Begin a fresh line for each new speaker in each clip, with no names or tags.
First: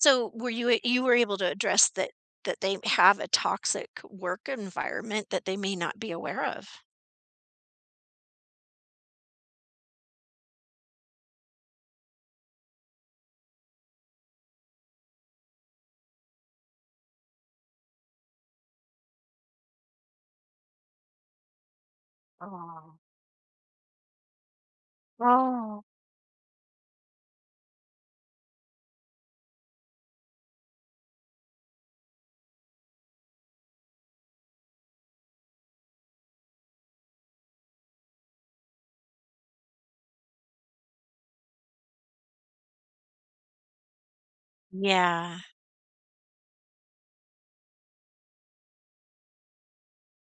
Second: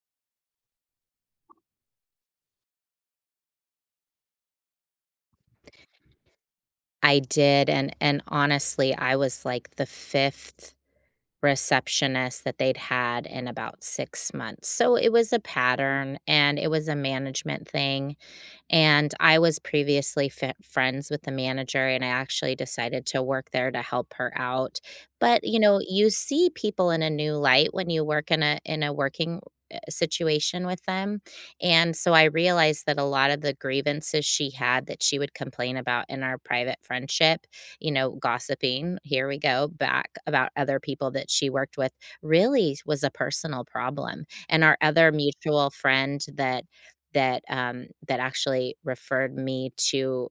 So, were you a you were able to address that that they have a toxic work environment, that they may not be aware of?
I did, and and, honestly, I was, like, the 5th receptionist that they'd had in about 6 months, so it was a pattern, and it was a management thing, and, I was previously fen friends with the manager, and I actually
Aw.
decided to work there to help her out. But, you know,
Oh.
you see people in a new light when you work in a in a working, eh situation with them, and, so I realized that a lot of the grievances she had that she would complain about in our private friendship, you know, gossiping, here we go, back about other people that she worked with, really s was a personal problem. And our other
Yeah.
mutual friend that that, um, that actually referred me to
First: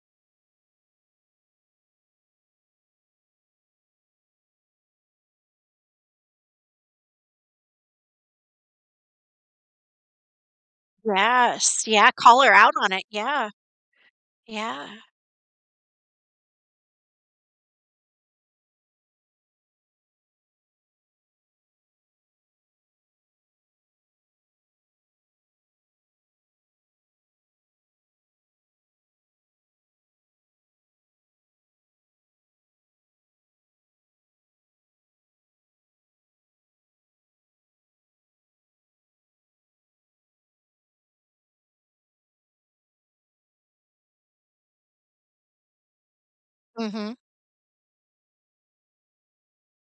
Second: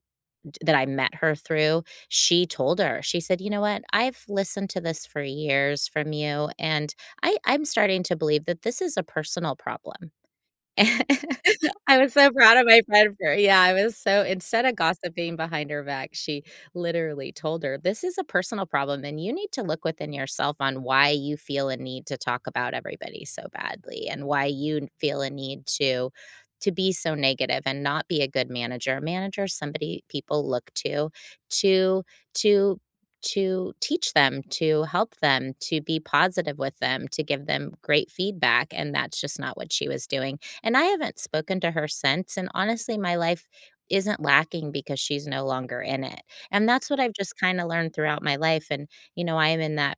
t that I met her through, she told her. She said, "You know what? I've listened to this for years from you, and I I'm starting to believe that this is a personal problem."
Yes,
I
yeah,
was so
call her
proud of
out
my
on it,
friend for
yeah.
yeah, I was so instead of
Yeah.
gossiping behind her back, she literally told her, "This is a personal problem, and you need to look within yourself on why you feel a need to talk about everybody so badly, and why you feel a need to to be so negative, and not be a good manager." A manager is somebody people look to, to to to teach them, to help them, to be positive with them, to give them great feedback, and that's just not what she was doing. And I haven't spoken to her since, and, honestly, my life isn't lacking because she's no longer in it. And that's what I've
Mhm.
just kinda learned throughout my life, and, you know, I am in that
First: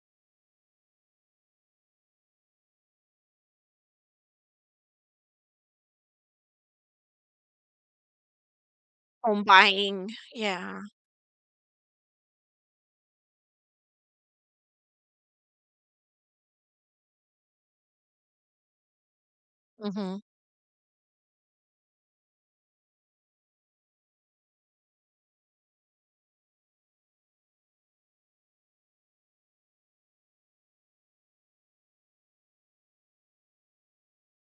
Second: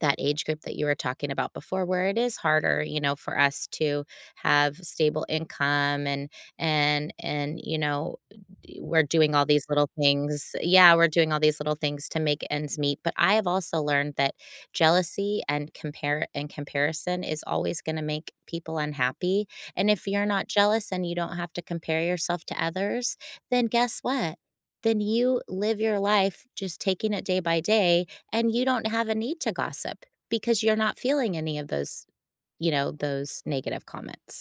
that age group that you were talking about before, where it is harder, you know, for us to have stable income, and and and you know, uh, d we're doing
Home
all these little
buying,
things
yeah.
Yeah, we're doing all these little things to make ends meet, but I have also learned that jealousy and compare and comparison is always gonna make people unhappy. And if
Mhm.
you're not jealous, and you don't have to compare yourself to others, then guess what? Then you live your life just taking it day by day, and you don't have a need to gossip, because you're not feeling any of those, you know, those negative comments.